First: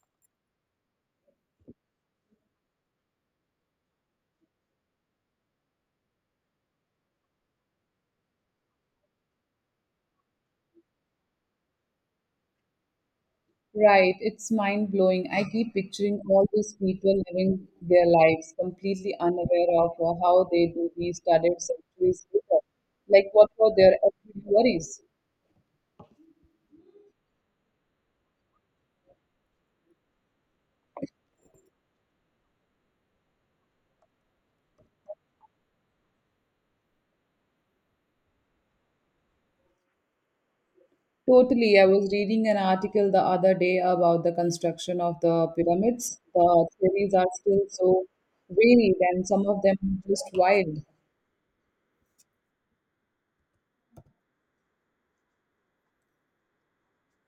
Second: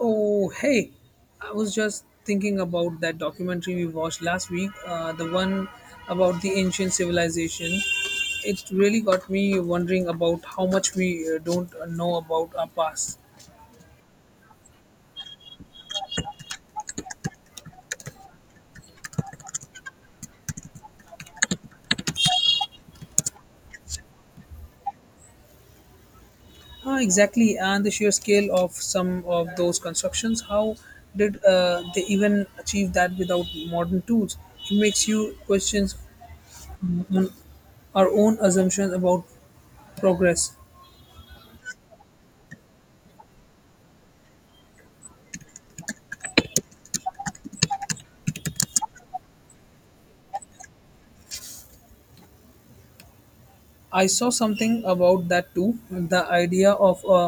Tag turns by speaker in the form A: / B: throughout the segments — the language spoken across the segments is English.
A: Oh, hey, I was just thinking about that documentary we watched last week, the one about the ancient civilization. It really got me wondering about how much we don't know about our past.
B: Right, it's mind blowing. I keep picturing all these people living their lives completely unaware of how they do these studied centuries later. Like, what were their actual worries?
A: Ah, exactly, and the sheer scale of some of those constructions. How did they even achieve that without modern tools? It makes you question our own assumptions about progress.
B: Totally. I was reading an article the other day about the construction of the pyramids. The theories are still so varied, and some of them are just wild.
A: I saw something about that too. The idea of a,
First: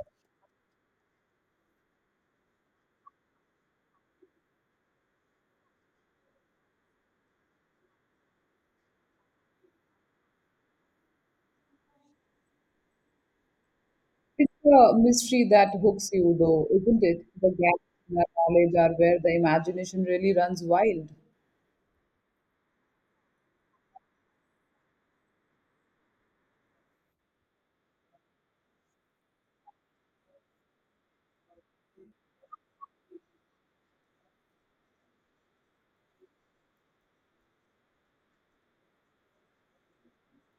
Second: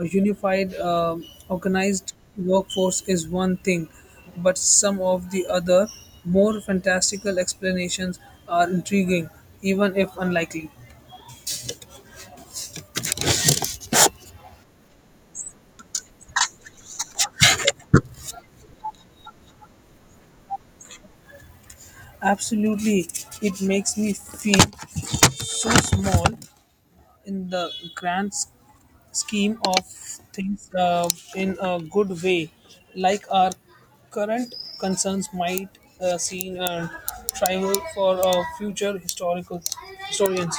A: a unified, organized workforce is one thing, but some of the other more fantastical explanations are intriguing, even if unlikely.
B: It's a mystery that hooks you, though, isn't it? The gaps in our knowledge are where the imagination really runs wild.
A: Absolutely, it makes me feel so small in the grand scheme of things, in a good way, like our current concerns might seem trivial for future historical historians.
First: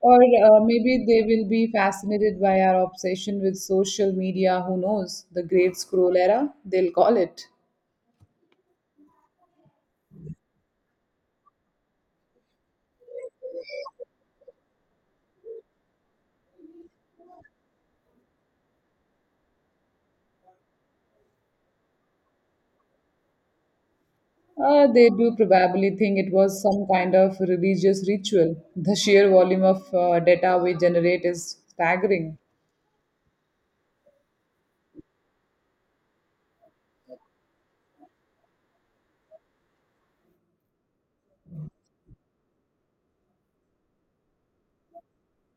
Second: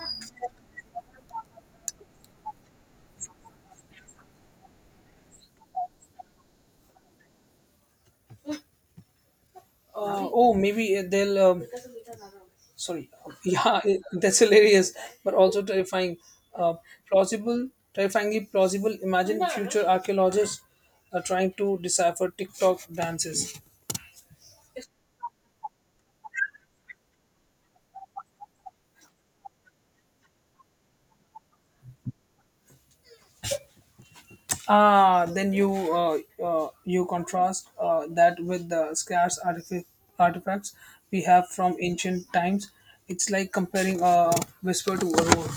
B: Or maybe they will be fascinated by our obsession with social media. Who knows? The great scroll era, they'll call it.
A: Oh, maybe they'll. Sorry, yeah, that's hilarious, but also terrifying. Uh, Plausible, terrifyingly plausible. Imagine future archaeologists are trying to decipher TikTok dances.
B: They do probably think it was some kind of religious ritual. The sheer volume of data we generate is staggering.
A: Then you contrast that with the scarce artifacts we have from ancient times. It's like comparing a whisper to a roar.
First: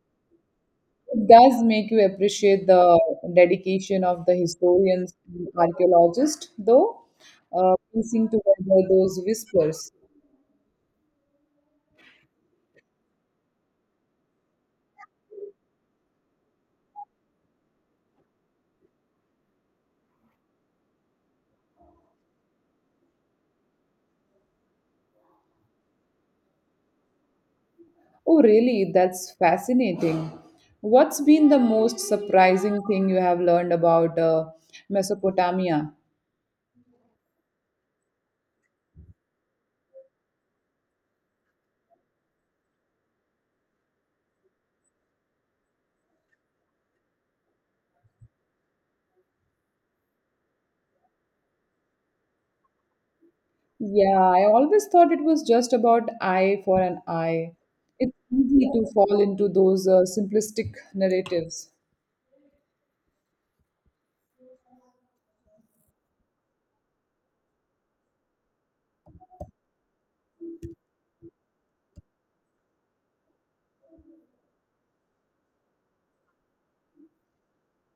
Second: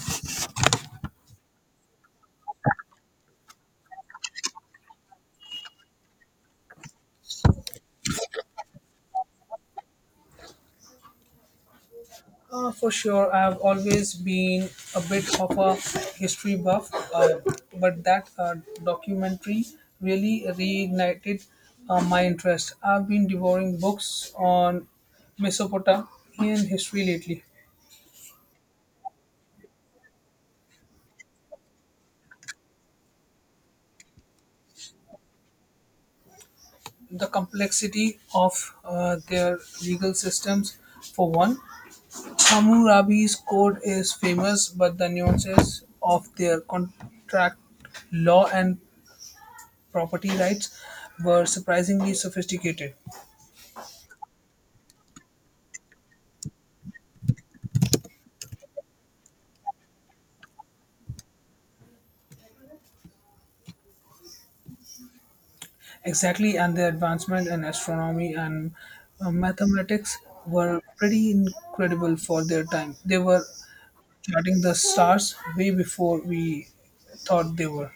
B: It does make you appreciate the dedication of the historians and archaeologists, though, piecing together those whispers.
A: For sure, I've always been a bit of a history buff, but that documentary really reignited my interest. I've been devouring books on Mesopotamian history lately.
B: Oh, really? That's fascinating. What's been the most surprising thing you have learned about Mesopotamia?
A: The complexity of their legal systems, for one. Hammurabi's code is famous, but the nuances of their contract law and property rights were surprisingly sophisticated.
B: Yeah, I always thought it was just about eye for an eye. It's easy to fall into those simplistic narratives.
A: Exactly, and their advancement in astronomy and mathematics were pretty incredible for their time. They were charting the stars way before we thought they were.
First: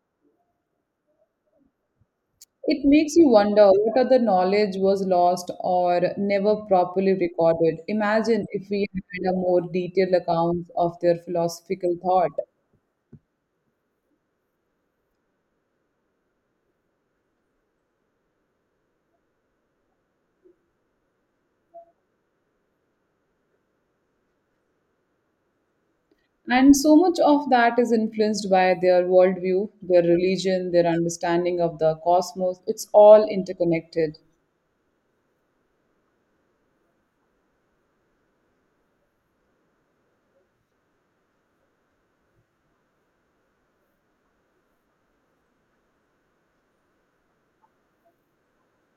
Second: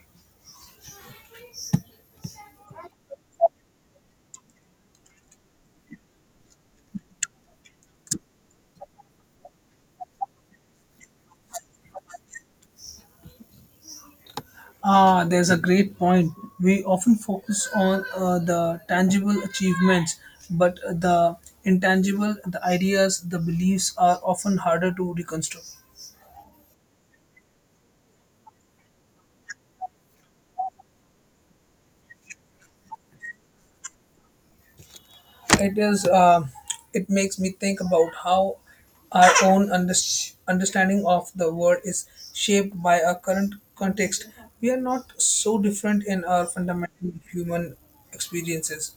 B: It makes you wonder what other knowledge was lost or never properly recorded. Imagine if we had a more detailed account of their philosophical thought.
A: Ah, there's a great point. We often focus on the tangible achievements, but the intangible, the ideas, the beliefs are often harder to reconstruct.
B: And so much of that is influenced by their worldview, their religion, their understanding of the cosmos. It's all interconnected.
A: It is. It makes me think about how our own understanding of the world is shaped by our current context. We are not so different in our fundamental human experiences.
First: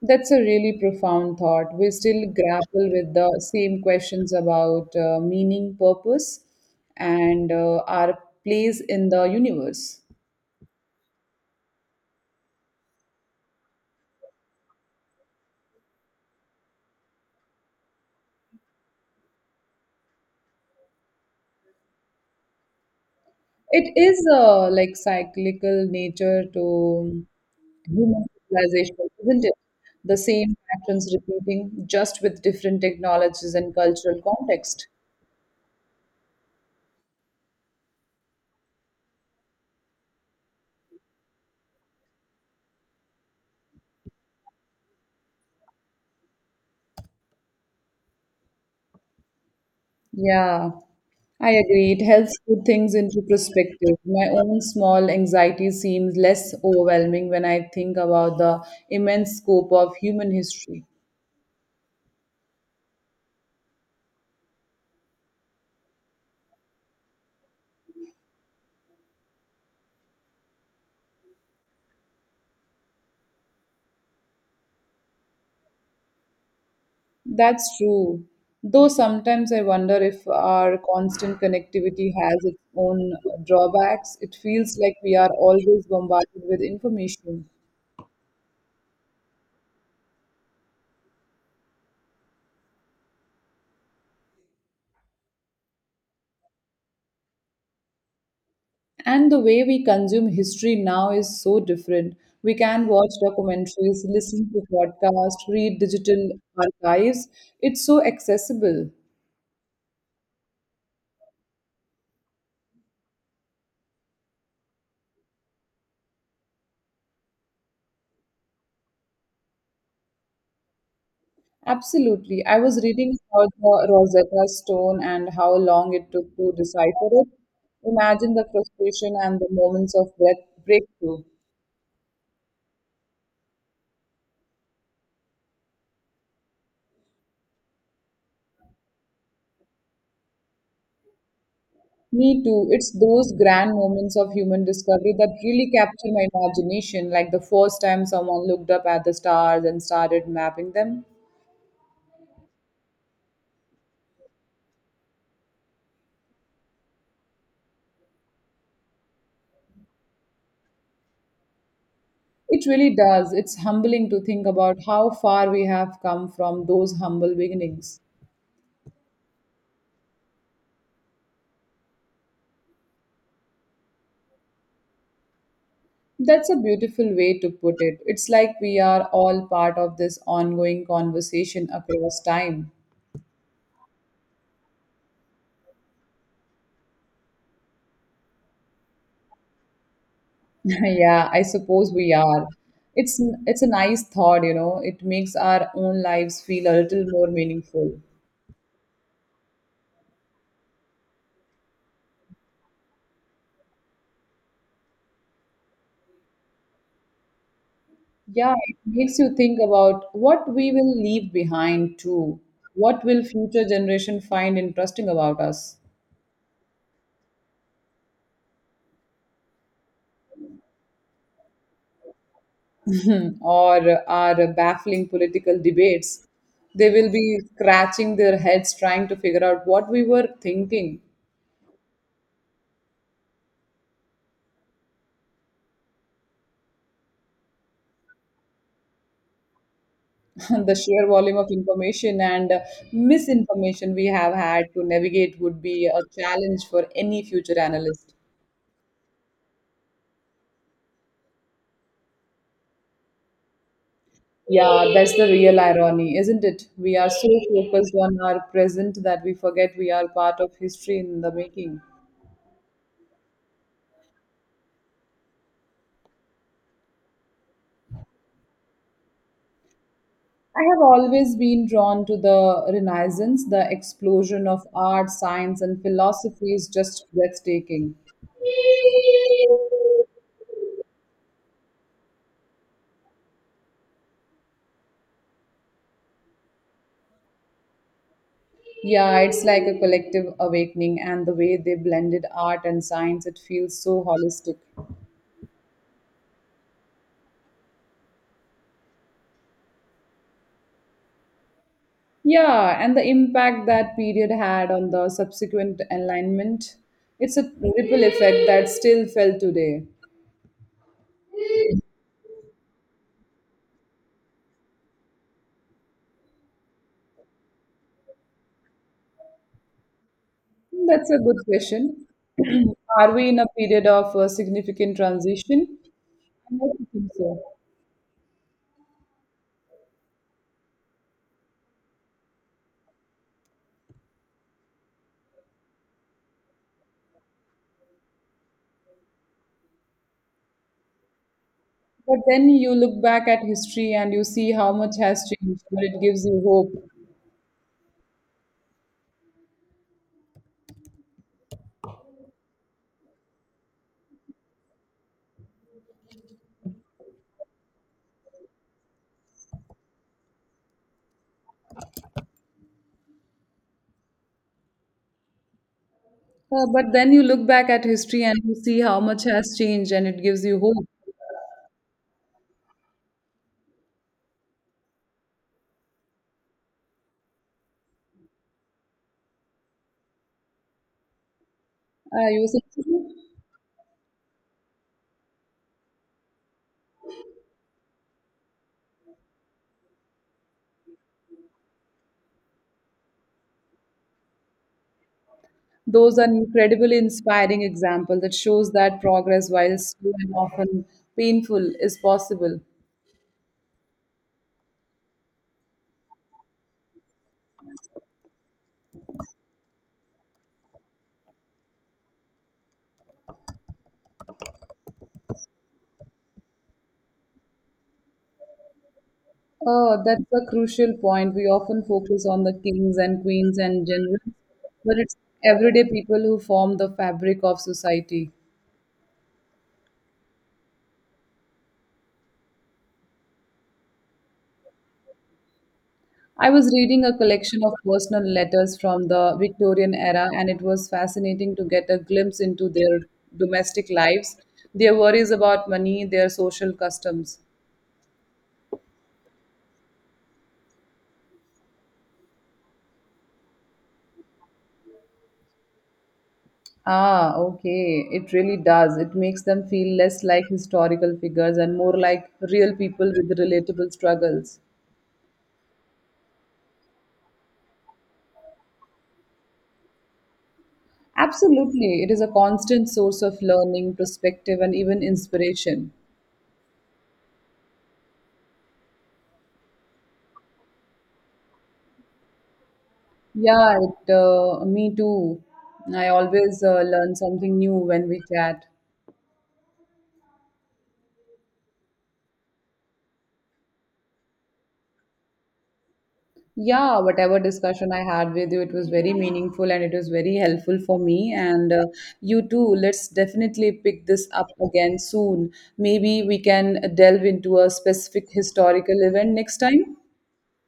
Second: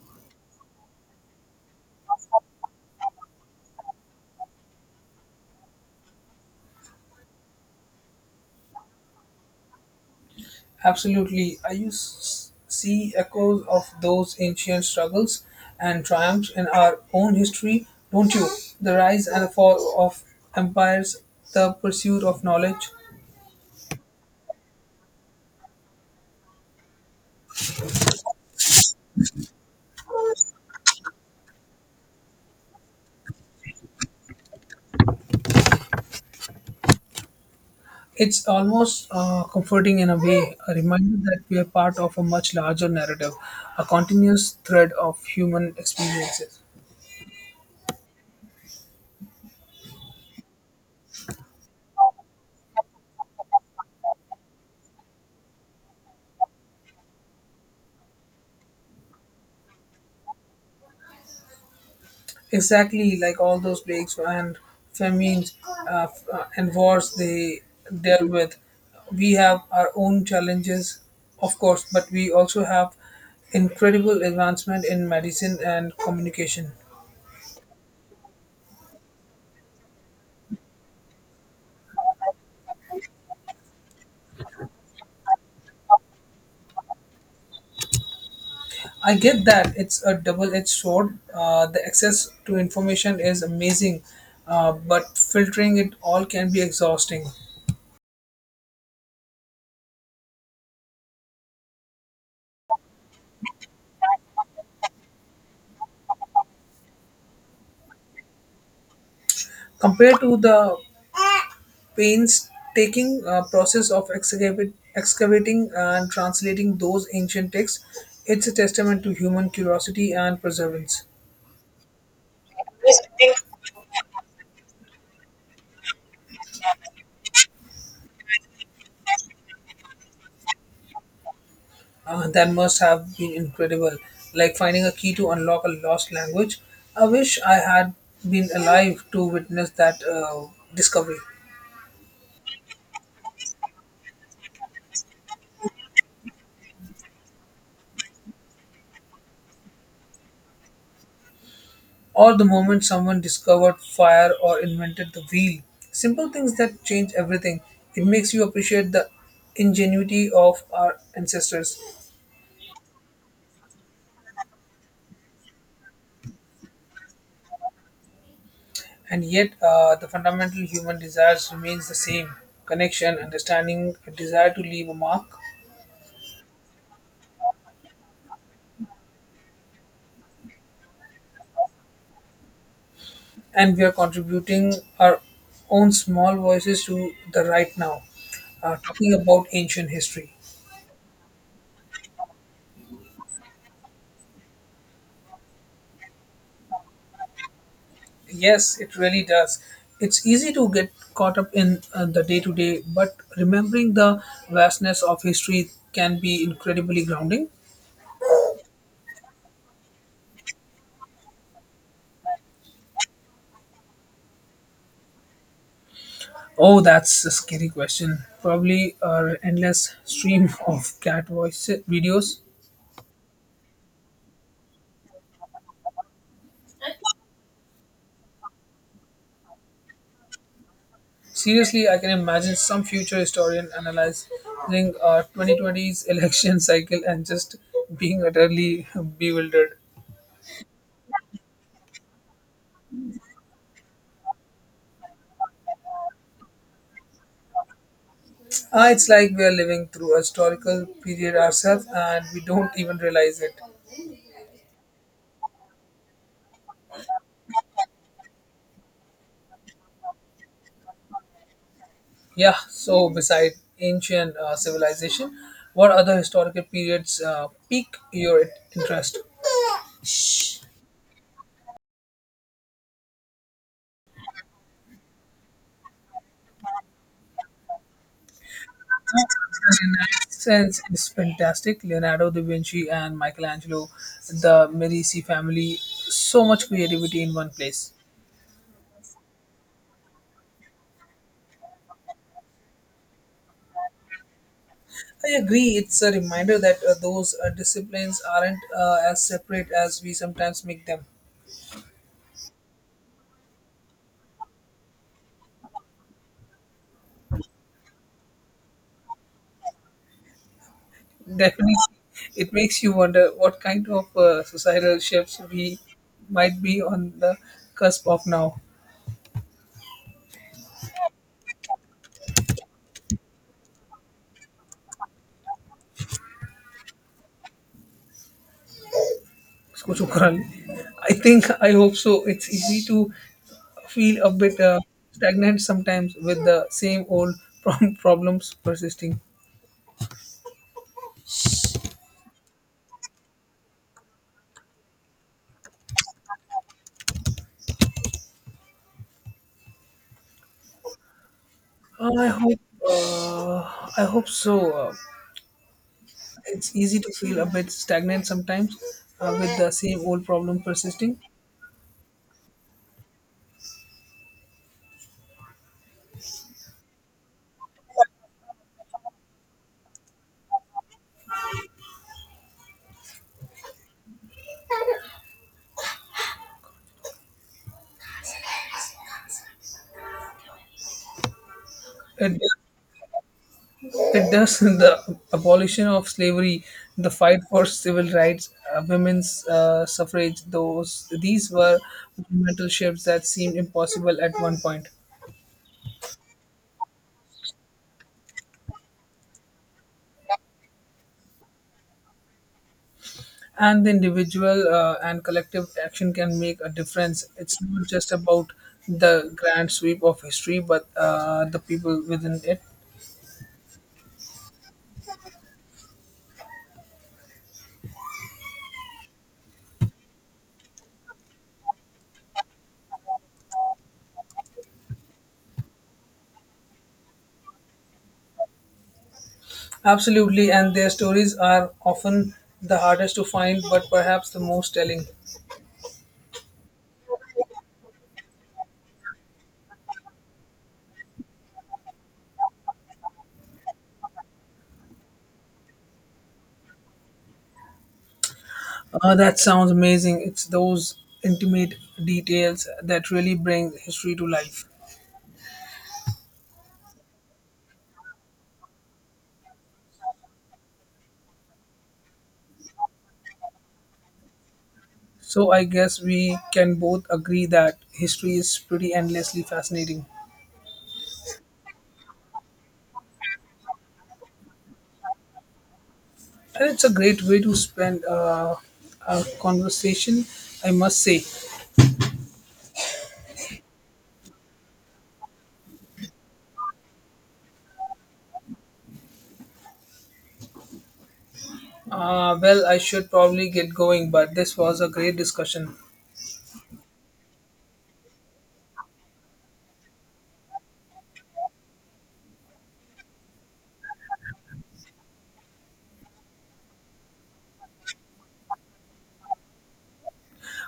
B: That's a really profound thought. We still grapple with the same questions about meaning, purpose, and our place in the universe.
A: Absolutely. I see echoes of those ancient struggles and triumphs in our own history, don't you? The rise and the fall of empires, the pursuit of knowledge.
B: It is a like cyclical nature to human civilization, isn't it? The same patterns repeating, just with different technologies and cultural context.
A: It's almost comforting, in a way, a reminder that we are part of a much larger narrative, a continuous thread of human experiences.
B: Yeah, I agree. It helps put things into perspective. My own small anxiety seems less overwhelming when I think about the immense scope of human history.
A: Exactly, like all those plagues and famines, and wars they dealt with. We have our own challenges, of course, but we also have incredible advancement in medicine and communication.
B: That's true. Though sometimes I wonder if our constant connectivity has its own drawbacks. It feels like we are always bombarded with information.
A: I get that, it's a double-edged sword. The access to information is amazing, but filtering it all can be exhausting.
B: And the way we consume history now is so different. We can watch documentaries, listen to podcasts, read digital archives. It's so accessible.
A: Compared to the painstaking process of excavating and translating those ancient texts. It's a testament to human curiosity and perseverance.
B: Absolutely. I was reading about the Rosetta Stone and how long it took to decipher it. Imagine the frustration and the moments of breakthrough.
A: That must have been incredible, like finding a key to unlock a lost language. I wish I had been alive to witness that discovery,
B: Me too. It's those grand moments of human discovery that really capture my imagination, like the first time someone looked up at the stars and started mapping them.
A: or the moment someone discovered fire or invented the wheel. Simple things that change everything. It makes you appreciate the ingenuity of our ancestors.
B: It really does. It's humbling to think about how far we have come from those humble beginnings.
A: And yet, the fundamental human desires remains the same: connection, understanding, a desire to leave a mark.
B: That's a beautiful way to put it. It's like we are all part of this ongoing conversation across time.
A: And we are contributing our own small voices to the right now. Talking about ancient history,
B: Yeah, I suppose we are. It's it's a nice thought, you know. It makes our own lives feel a little more meaningful.
A: yes, it really does. It's easy to get caught up in the day to day, but remembering the vastness of history can be incredibly grounding.
B: Yeah, it makes you think about what we will leave behind too. What will future generation find interesting about us?
A: Oh, that's a scary question. Probably an endless stream of cat voice videos.
B: Or our baffling political debates, they will be scratching their heads trying to figure out what we were thinking.
A: Seriously, I can imagine some future historian analyzing 2020's election cycle and just being utterly bewildered.
B: The sheer volume of information and misinformation we have had to navigate would be a challenge for any future analyst.
A: It's like we are living through a historical period ourselves and we don't even realize it.
B: Yeah, that's the real irony, isn't it? We are so focused on our present that we forget we are part of history in the making.
A: Yeah, so beside ancient civilization, what other historical periods pique your interest?
B: I have always been drawn to the Renaissance. The explosion of art, science, and philosophy is just breathtaking.
A: Renaissance is fantastic. Leonardo da Vinci and Michelangelo, the Medici family, so much creativity in one place.
B: Yeah, it's like a collective awakening, and the way they blended art and science, it feels so holistic.
A: I agree. It's a reminder that those disciplines aren't as separate as we sometimes make them.
B: Yeah, and the impact that period had on the subsequent enlightenment, it's a ripple effect that's still felt today.
A: Definitely, it makes you wonder what kind of societal shifts we might be on the cusp of now.
B: That's a good question. Are we in a period of significant transition? I don't think so.
A: Isko shukran. I think, I hope so. It's easy to feel a bit stagnant sometimes with the same old problems persisting.
B: But then you look back at history and you see how much has changed, but it gives you hope.
A: I hope. I hope so. It's easy to feel a bit stagnant sometimes with the same old problem persisting.
B: But then you look back at history and you see how much has changed and it gives you hope. Uh,
A: It,
B: you see,
A: it does the abolition of slavery, the fight for civil rights, women's suffrage. Those these were monumental shifts that seemed impossible at one point.
B: those are incredibly inspiring example that shows that progress, while slow and often painful, is possible.
A: And the individual and collective action can make a difference. It's not just about the grand sweep of history, but the people within it.
B: Oh, that's a crucial point. We often focus on the kings and queens and generals, but it's everyday people who form the fabric of society.
A: Absolutely, and their stories are often the hardest to find, but perhaps the most telling.
B: I was reading a collection of personal letters from the Victorian era, and it was fascinating to get a glimpse into their domestic lives, their worries about money, their social customs.
A: That sounds amazing. It's those intimate details that really bring history to life.
B: Ah, okay. It really does. It makes them feel less like historical figures and more like real people with relatable struggles.
A: So, I guess we can both agree that history is pretty endlessly fascinating.
B: Absolutely. It is a constant source of learning, perspective, and even inspiration.
A: And it's a great way to spend a conversation, I must say.
B: Yeah, me too. I always learn something new when we chat.
A: Well, I should probably get going, but this was a great discussion.
B: Yeah, whatever discussion I had with you, it was very meaningful and it was very helpful for me. And You too, let's definitely pick this up again soon. Maybe we can delve into a specific historical event next time.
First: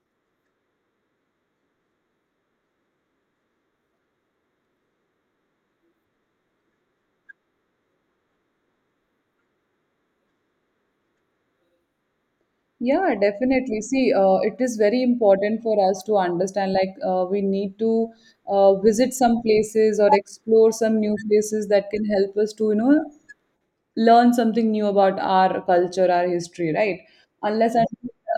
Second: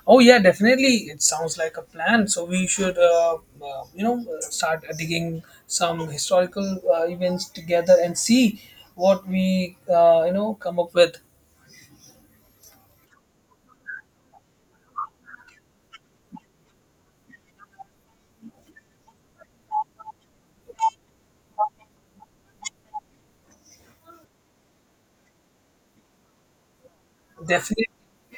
A: Oh yeah, definitely. It sounds like a plan. So we should, start digging some historical events together and see what we, come up with.
B: Yeah, definitely. See, it is very important for us to understand, like, we need to visit some places or explore some new places that can help us to, you know, learn something new about our culture, our history, right? Unless and
A: Definitely,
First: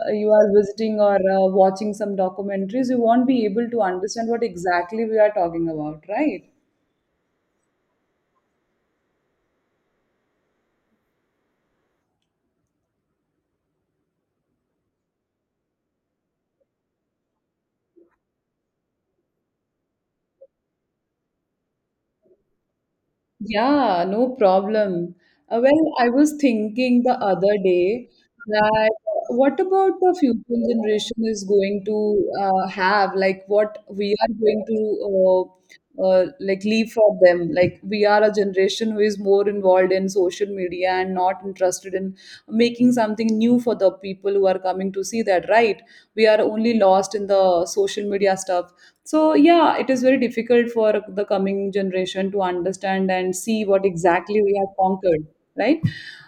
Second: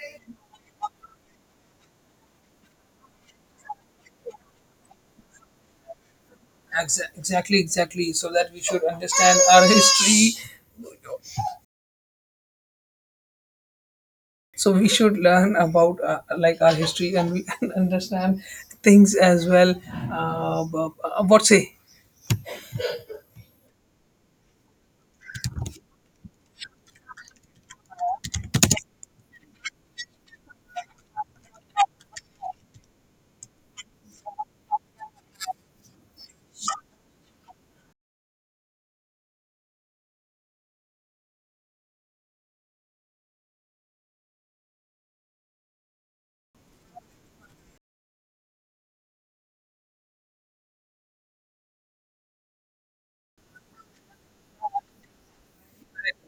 B: you are visiting or watching some documentaries, you won't be able to understand what exactly we are talking about, right?
A: exactly, exactly. So that we should understand our history. So we should learn about like our history and we and understand things as well. But, what say?
B: Yeah, no problem. Well, I was thinking the other day that what about the future generation is going to have, like what we are going to uh, like leave for them. Like we are a generation who is more involved in social media and not interested in making something new for the people who are coming to see that, right? We are only lost in the social media stuff, so yeah, it is very difficult for the coming generation to understand and see what exactly we have conquered, right?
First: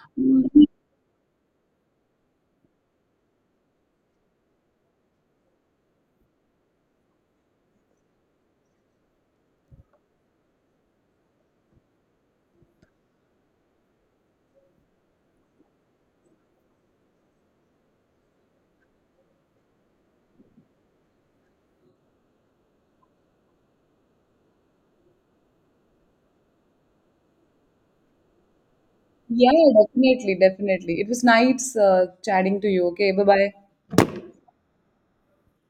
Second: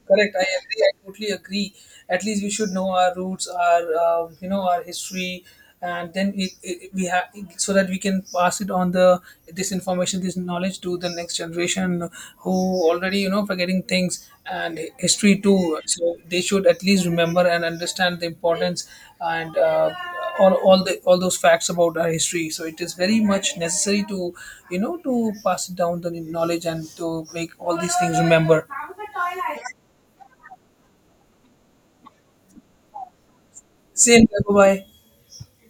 A: Correct. I
B: Mm,
A: agree. I totally agree. At least we should know our roots, our you know our history, and then we have, so that we can pass it on, the this information, this knowledge, to the next generation who already forgetting things and history too. So they should at least remember and understand the importance, and all those facts about our history. So it is very much necessary to to pass it down, the knowledge, and to make all these things remember.
B: yeah, definitely, definitely. It was nice chatting to you. Okay, bye bye.
A: Same here. Bye.